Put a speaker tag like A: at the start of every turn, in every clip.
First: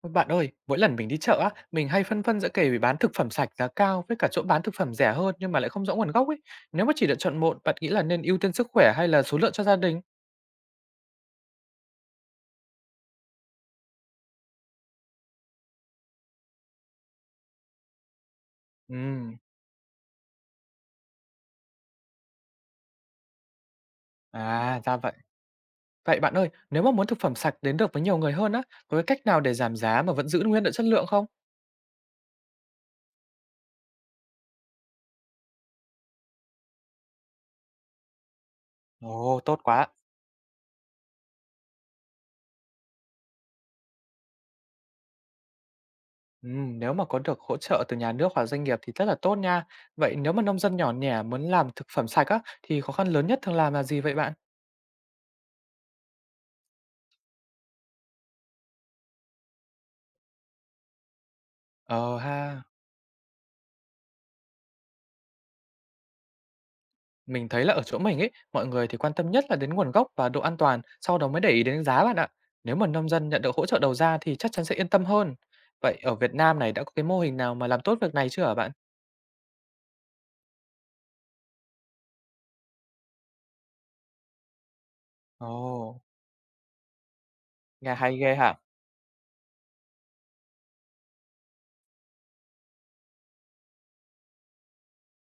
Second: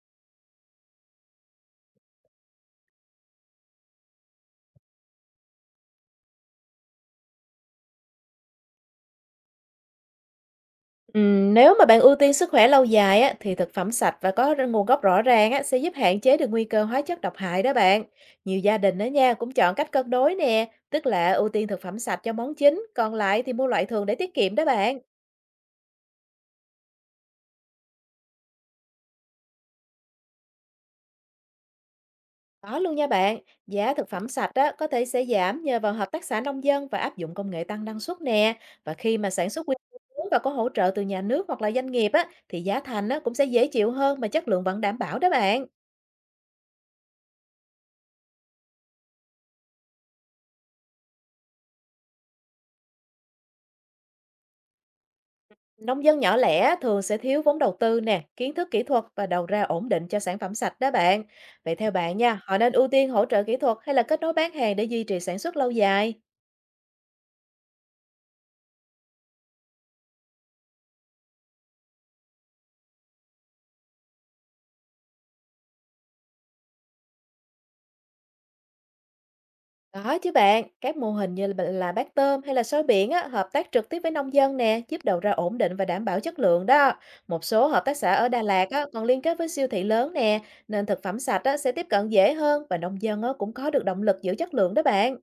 A: Ôi, bạn ơi, mỗi lần mình đi chợ á, mình hay phân vân giữa kể bán thực phẩm sạch giá cao với cả chỗ bán thực phẩm rẻ hơn nhưng mà lại không rõ nguồn gốc ấy. Nếu mà chỉ được chọn một, bạn nghĩ là nên ưu tiên sức khỏe hay là số lượng cho gia đình?
B: Nếu mà bạn ưu tiên sức khỏe lâu dài á, thì thực phẩm sạch và nguồn gốc rõ ràng á, sẽ giúp hạn chế được nguy cơ hóa chất độc hại đó bạn. Nhiều gia đình đó nha
A: Ừm,
B: cũng chọn cách cân đối nè, tức là ưu tiên thực phẩm sạch cho món chính, còn lại thì mua loại thường để tiết kiệm đó
A: à ra
B: bạn.
A: vậy. Vậy bạn ơi, nếu mà muốn thực phẩm sạch đến được với nhiều người hơn á, có cái cách nào để giảm giá mà vẫn giữ nguyên được chất lượng không?
B: Có luôn nha bạn, giá thực phẩm sạch á, có thể sẽ giảm nhờ vào hợp tác xã nông dân và áp dụng công nghệ tăng năng suất nè. Và khi mà
A: Ồ,
B: sản
A: tốt
B: xuất quy
A: quá.
B: mô lớn và có hỗ trợ từ nhà nước hoặc là doanh nghiệp á, thì giá thành á, cũng sẽ dễ chịu hơn mà chất lượng vẫn đảm bảo đó bạn.
A: Nếu mà có được hỗ trợ từ nhà nước hoặc doanh nghiệp thì rất là tốt nha. Vậy nếu mà nông dân nhỏ nhẻ muốn làm thực phẩm sạch á, thì khó khăn lớn nhất thường làm là gì vậy bạn?
B: Nông dân nhỏ lẻ thường sẽ thiếu vốn đầu tư nè, kiến thức kỹ thuật và đầu ra ổn định cho sản phẩm sạch đó bạn. Vậy theo bạn
A: Ờ
B: nha, họ
A: ha.
B: nên ưu tiên hỗ trợ kỹ thuật hay là kết nối bán hàng để duy trì sản xuất lâu dài?
A: Mình thấy là ở chỗ mình ấy, mọi người thì quan tâm nhất là đến nguồn gốc và độ an toàn, sau đó mới để ý đến giá bạn ạ. Nếu mà nông dân nhận được hỗ trợ đầu ra thì chắc chắn sẽ yên tâm hơn. Vậy ở Việt Nam này đã có cái mô hình nào mà làm tốt việc này chưa hả bạn?
B: Có chứ bạn, các mô hình như là bát tôm hay là sói biển á, hợp tác trực tiếp với nông dân nè, giúp đầu ra ổn định và
A: Ồ,
B: đảm bảo chất lượng đó. Một số hợp
A: nghe
B: tác xã
A: hay
B: ở
A: ghê
B: Đà
A: hả?
B: Lạt á, còn liên kết với siêu thị lớn nè, nên thực phẩm sạch á, sẽ tiếp cận dễ hơn và nông dân á, cũng có được động lực giữ chất lượng đó bạn.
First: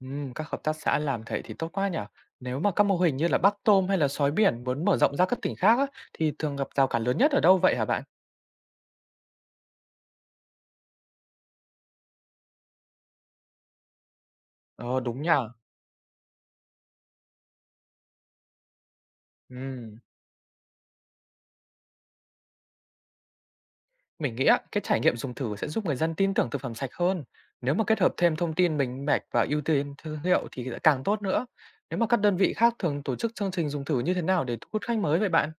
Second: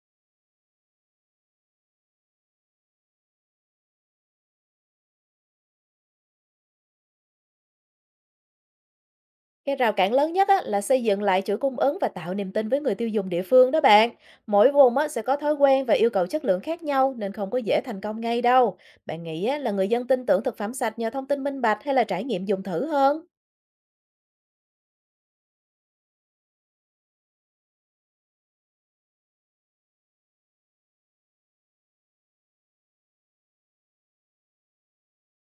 A: Các hợp tác xã làm thế thì tốt quá nhỉ. Nếu mà các mô hình như là Bắc Tôm hay là sói biển muốn mở rộng ra các tỉnh khác á, thì thường gặp rào cản lớn nhất ở đâu vậy hả bạn?
B: Cái rào cản lớn nhất á, là xây dựng lại chuỗi cung ứng và tạo niềm tin với người tiêu dùng địa phương đó bạn. Mỗi vùng
A: Ờ,
B: á, sẽ
A: đúng nhỉ.
B: có thói quen và yêu cầu chất lượng khác nhau nên không có dễ thành công ngay đâu. Bạn nghĩ á, là người dân tin tưởng thực phẩm sạch nhờ thông tin minh bạch hay là trải nghiệm dùng thử hơn?
A: Mình nghĩ á, cái trải nghiệm dùng thử sẽ giúp người dân tin tưởng thực phẩm sạch hơn. Nếu mà kết hợp thêm thông tin minh bạch và ưu tiên thương hiệu thì sẽ càng tốt nữa. Nếu mà các đơn vị khác thường tổ chức chương trình dùng thử như thế nào để thu hút khách mới vậy bạn?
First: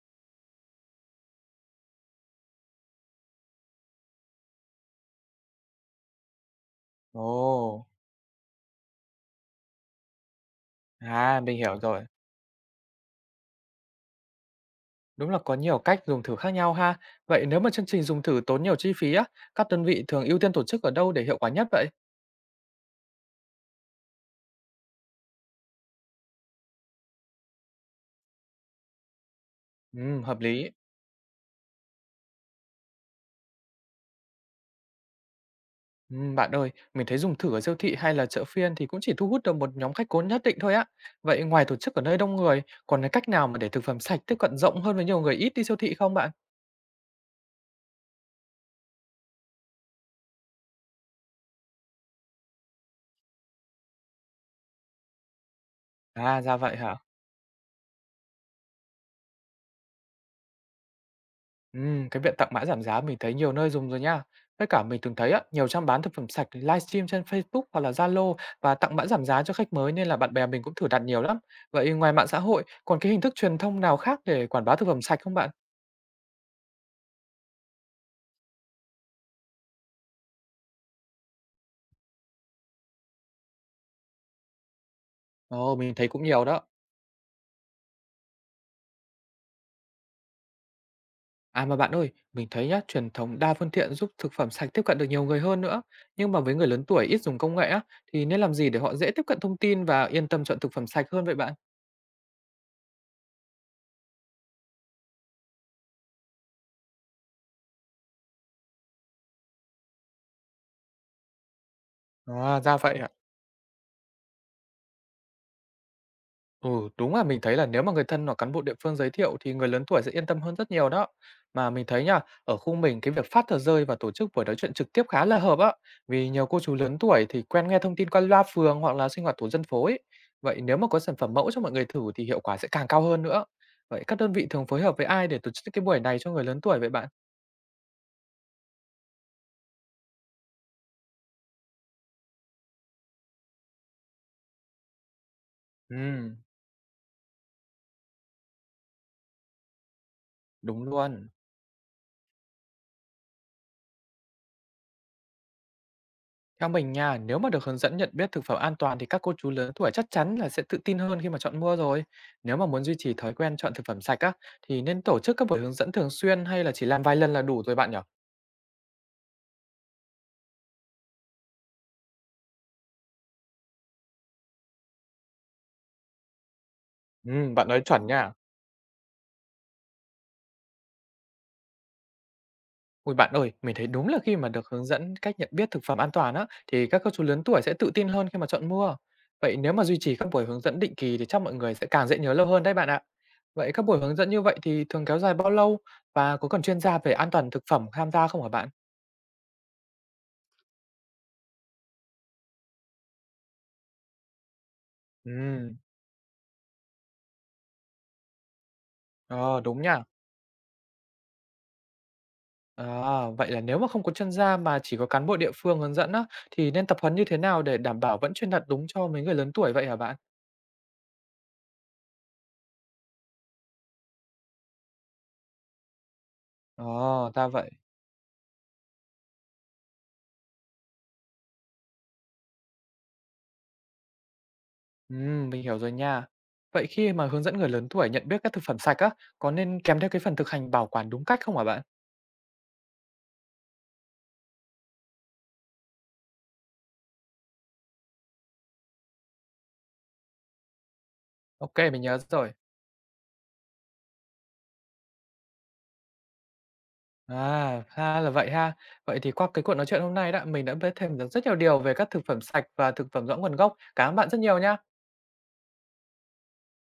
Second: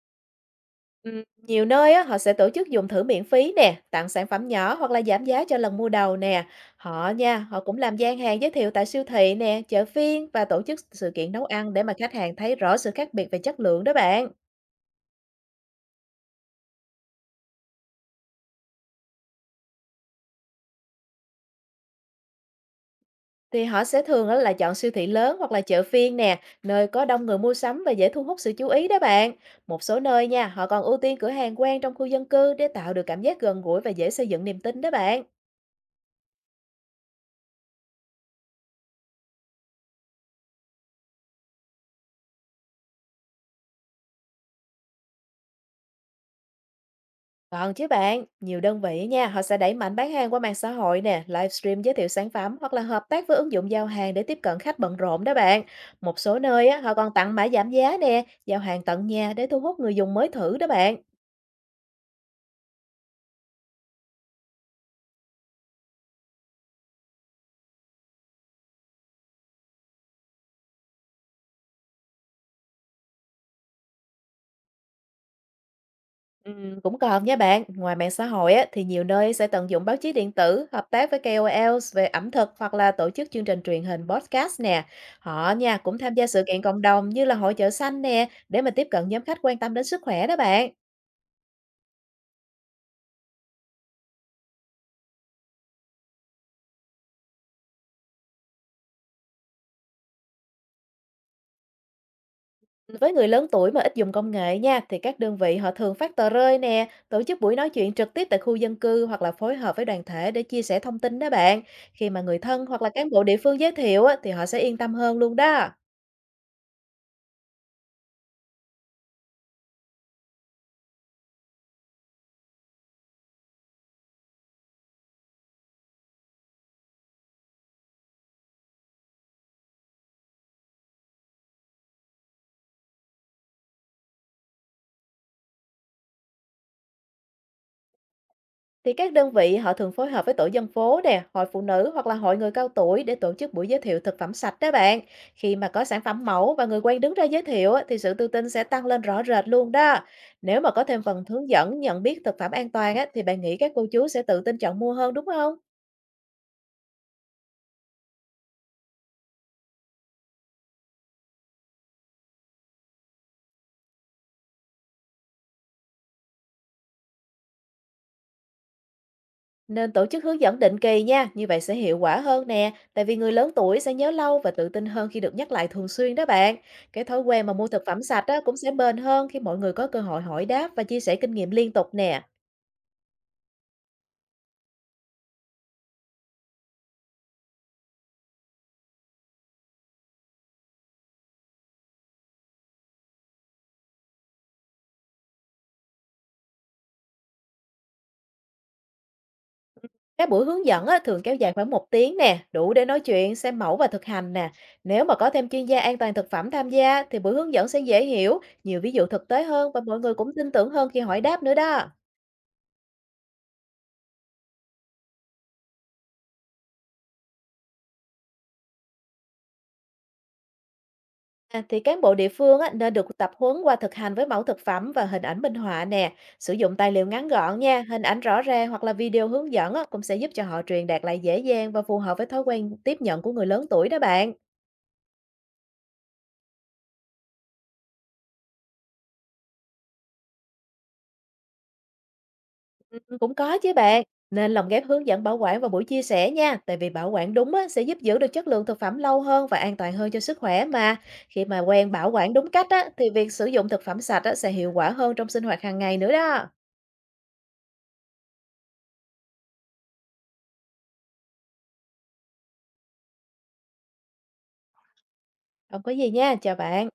B: Ừ, nhiều nơi á, họ sẽ tổ chức dùng thử miễn phí nè, tặng sản phẩm nhỏ hoặc là giảm giá cho lần mua đầu nè. Họ nha, họ cũng
A: Ồ,
B: làm gian hàng giới thiệu tại siêu thị nè, chợ phiên và tổ chức sự kiện
A: à
B: nấu
A: mình
B: ăn
A: hiểu
B: để mà
A: rồi.
B: khách hàng thấy rõ sự khác biệt về chất lượng đó bạn.
A: Đúng là có nhiều cách dùng thử khác nhau ha. Vậy nếu mà chương trình dùng thử tốn nhiều chi phí á, các đơn vị thường ưu tiên tổ chức ở đâu để hiệu quả nhất vậy?
B: Thì họ sẽ thường á là chọn siêu thị lớn hoặc là chợ phiên nè, nơi có đông người mua sắm và dễ thu hút sự chú ý đó bạn. Một số
A: Ừ,
B: nơi
A: hợp
B: nha, họ
A: lý.
B: còn ưu tiên cửa hàng quen trong khu dân cư để tạo được cảm giác gần gũi và dễ xây dựng niềm tin đó bạn.
A: Bạn ơi, mình thấy dùng thử ở siêu thị hay là chợ phiên thì cũng chỉ thu hút được một nhóm khách cố nhất định thôi á. Vậy ngoài tổ chức ở nơi đông người, còn cái cách nào mà để thực phẩm sạch tiếp cận rộng hơn với nhiều người ít đi siêu thị không bạn?
B: Còn chứ bạn, nhiều đơn vị nha, họ sẽ đẩy mạnh bán hàng qua mạng xã hội nè, livestream giới thiệu sản phẩm hoặc là hợp tác với ứng dụng giao hàng để tiếp cận khách bận rộn đó bạn. Một số
A: À, ra
B: nơi
A: vậy
B: á, họ
A: hả?
B: còn tặng mã giảm giá nè, giao hàng tận nhà để thu hút người dùng mới thử đó bạn.
A: Cái việc tặng mã giảm giá mình thấy nhiều nơi dùng rồi nha. Với cả mình từng thấy á, nhiều trang bán thực phẩm sạch livestream trên Facebook hoặc là Zalo và tặng mã giảm giá cho khách mới nên là bạn bè mình cũng thử đặt nhiều lắm. Vậy ngoài mạng xã hội, còn cái hình thức truyền thông nào khác để quảng bá thực phẩm sạch không bạn?
B: Cũng còn nha bạn, ngoài mạng xã hội á, thì nhiều nơi sẽ tận dụng báo chí điện tử, hợp tác với KOL về ẩm thực hoặc là tổ chức chương trình truyền hình podcast nè. Họ nha
A: Ồ, mình
B: cũng
A: thấy
B: tham
A: cũng
B: gia sự
A: nhiều
B: kiện
A: đó.
B: cộng đồng như là hội chợ xanh nè để mà tiếp cận nhóm khách quan tâm đến sức khỏe đó bạn.
A: À mà bạn ơi, mình thấy nhá, truyền thống đa phương tiện giúp thực phẩm sạch tiếp cận được nhiều người hơn nữa. Nhưng mà với người lớn tuổi ít dùng công nghệ á, thì nên làm gì để họ dễ tiếp cận thông tin và yên tâm chọn thực phẩm sạch hơn vậy bạn?
B: Với người lớn tuổi mà ít dùng công nghệ nha thì các đơn vị họ thường phát tờ rơi nè, tổ chức buổi nói chuyện trực tiếp tại khu dân cư hoặc là phối hợp với đoàn thể để chia sẻ thông tin đó bạn. Khi mà người
A: À
B: thân
A: ra
B: hoặc là
A: vậy à?
B: cán bộ địa phương giới thiệu á, thì họ sẽ yên tâm hơn luôn đó.
A: Ừ, đúng là mình thấy là nếu mà người thân hoặc cán bộ địa phương giới thiệu thì người lớn tuổi sẽ yên tâm hơn rất nhiều đó. Mà mình thấy nha, ở khu mình cái việc phát tờ rơi và tổ chức buổi nói chuyện trực tiếp khá là hợp á. Vì nhiều cô chú lớn tuổi thì quen nghe thông tin qua loa phường hoặc là sinh hoạt tổ dân phố ấy. Vậy nếu mà có sản phẩm mẫu cho mọi người thử thì hiệu quả sẽ càng cao hơn nữa. Vậy các đơn vị thường phối hợp với ai để tổ chức cái buổi này cho người lớn tuổi vậy bạn?
B: Thì các đơn vị họ thường phối hợp với tổ dân phố nè, hội phụ nữ hoặc là hội người cao tuổi để tổ chức buổi giới thiệu thực phẩm sạch đó bạn. Khi mà có sản phẩm
A: Ừ,
B: mẫu và người quen đứng ra giới thiệu á, thì sự tự tin sẽ tăng lên rõ rệt luôn đó. Nếu mà
A: đúng
B: có thêm phần
A: luôn.
B: hướng dẫn nhận biết thực phẩm an toàn á, thì bạn nghĩ các cô chú sẽ tự tin chọn mua hơn đúng không?
A: Theo mình nha, nếu mà được hướng dẫn nhận biết thực phẩm an toàn thì các cô chú lớn tuổi chắc chắn là sẽ tự tin hơn khi mà chọn mua rồi. Nếu mà muốn duy trì thói quen chọn thực phẩm sạch á, thì nên tổ chức các buổi hướng dẫn thường xuyên hay là chỉ làm vài lần là đủ rồi bạn nhỉ?
B: Nên tổ chức hướng dẫn định kỳ nha, như vậy sẽ hiệu quả hơn nè, tại vì người lớn tuổi sẽ nhớ lâu và tự tin hơn khi được nhắc lại thường xuyên đó bạn. Cái thói
A: Ừ,
B: quen mà mua
A: bạn
B: thực
A: nói
B: phẩm
A: chuẩn
B: sạch
A: nha.
B: á, cũng sẽ bền hơn khi mọi người có cơ hội hỏi đáp và chia sẻ kinh nghiệm liên tục nè.
A: Ui bạn ơi, mình thấy đúng là khi mà được hướng dẫn cách nhận biết thực phẩm an toàn á, thì các cô chú lớn tuổi sẽ tự tin hơn khi mà chọn mua. Vậy nếu mà duy trì các buổi hướng dẫn định kỳ thì chắc mọi người sẽ càng dễ nhớ lâu hơn đấy bạn ạ. Vậy các buổi hướng dẫn như vậy thì thường kéo dài bao lâu và có cần chuyên gia về an toàn thực phẩm tham gia không hả bạn?
B: Các buổi hướng dẫn á, thường kéo dài khoảng một tiếng nè, đủ để nói chuyện, xem mẫu và thực hành nè. Nếu mà có
A: Ừ.
B: thêm chuyên gia an toàn thực phẩm tham gia thì buổi hướng dẫn sẽ dễ hiểu, nhiều ví dụ thực tế
A: Ờ,
B: hơn và
A: đúng
B: mọi
A: nha.
B: người cũng tin tưởng hơn khi hỏi đáp nữa đó.
A: À, vậy là nếu mà không có chuyên gia mà chỉ có cán bộ địa phương hướng dẫn á, thì nên tập huấn như thế nào để đảm bảo vẫn truyền đạt đúng cho mấy người lớn tuổi vậy hả bạn?
B: À, thì cán bộ địa phương á, nên được tập huấn qua thực hành với mẫu thực phẩm và hình ảnh minh họa nè. Sử dụng tài liệu ngắn
A: Ồ, ra
B: gọn
A: vậy.
B: nha, hình ảnh rõ ràng hoặc là video hướng dẫn á, cũng sẽ giúp cho họ truyền đạt lại dễ dàng và phù hợp với thói quen tiếp nhận của người lớn tuổi đó bạn.
A: Mình hiểu rồi nha. Vậy khi mà hướng dẫn người lớn tuổi nhận biết các thực phẩm sạch á, có nên kèm theo cái phần thực hành bảo quản đúng cách không hả bạn?
B: Cũng có chứ bạn, nên lồng ghép hướng dẫn bảo quản vào buổi chia sẻ nha, tại vì bảo quản đúng á, sẽ giúp giữ được chất lượng thực phẩm lâu hơn và an toàn hơn cho sức khỏe mà. Khi mà
A: Ok,
B: quen
A: mình
B: bảo
A: nhớ
B: quản đúng
A: rồi.
B: cách á, thì việc sử dụng thực phẩm sạch á, sẽ hiệu quả hơn trong sinh hoạt hàng ngày nữa đó.
A: À, ha là vậy ha. Vậy thì qua cái cuộc nói chuyện hôm nay đó, mình đã biết thêm được rất nhiều điều về các thực phẩm sạch và thực phẩm rõ nguồn gốc. Cảm ơn bạn rất nhiều nha.
B: Không có gì nha, chào bạn.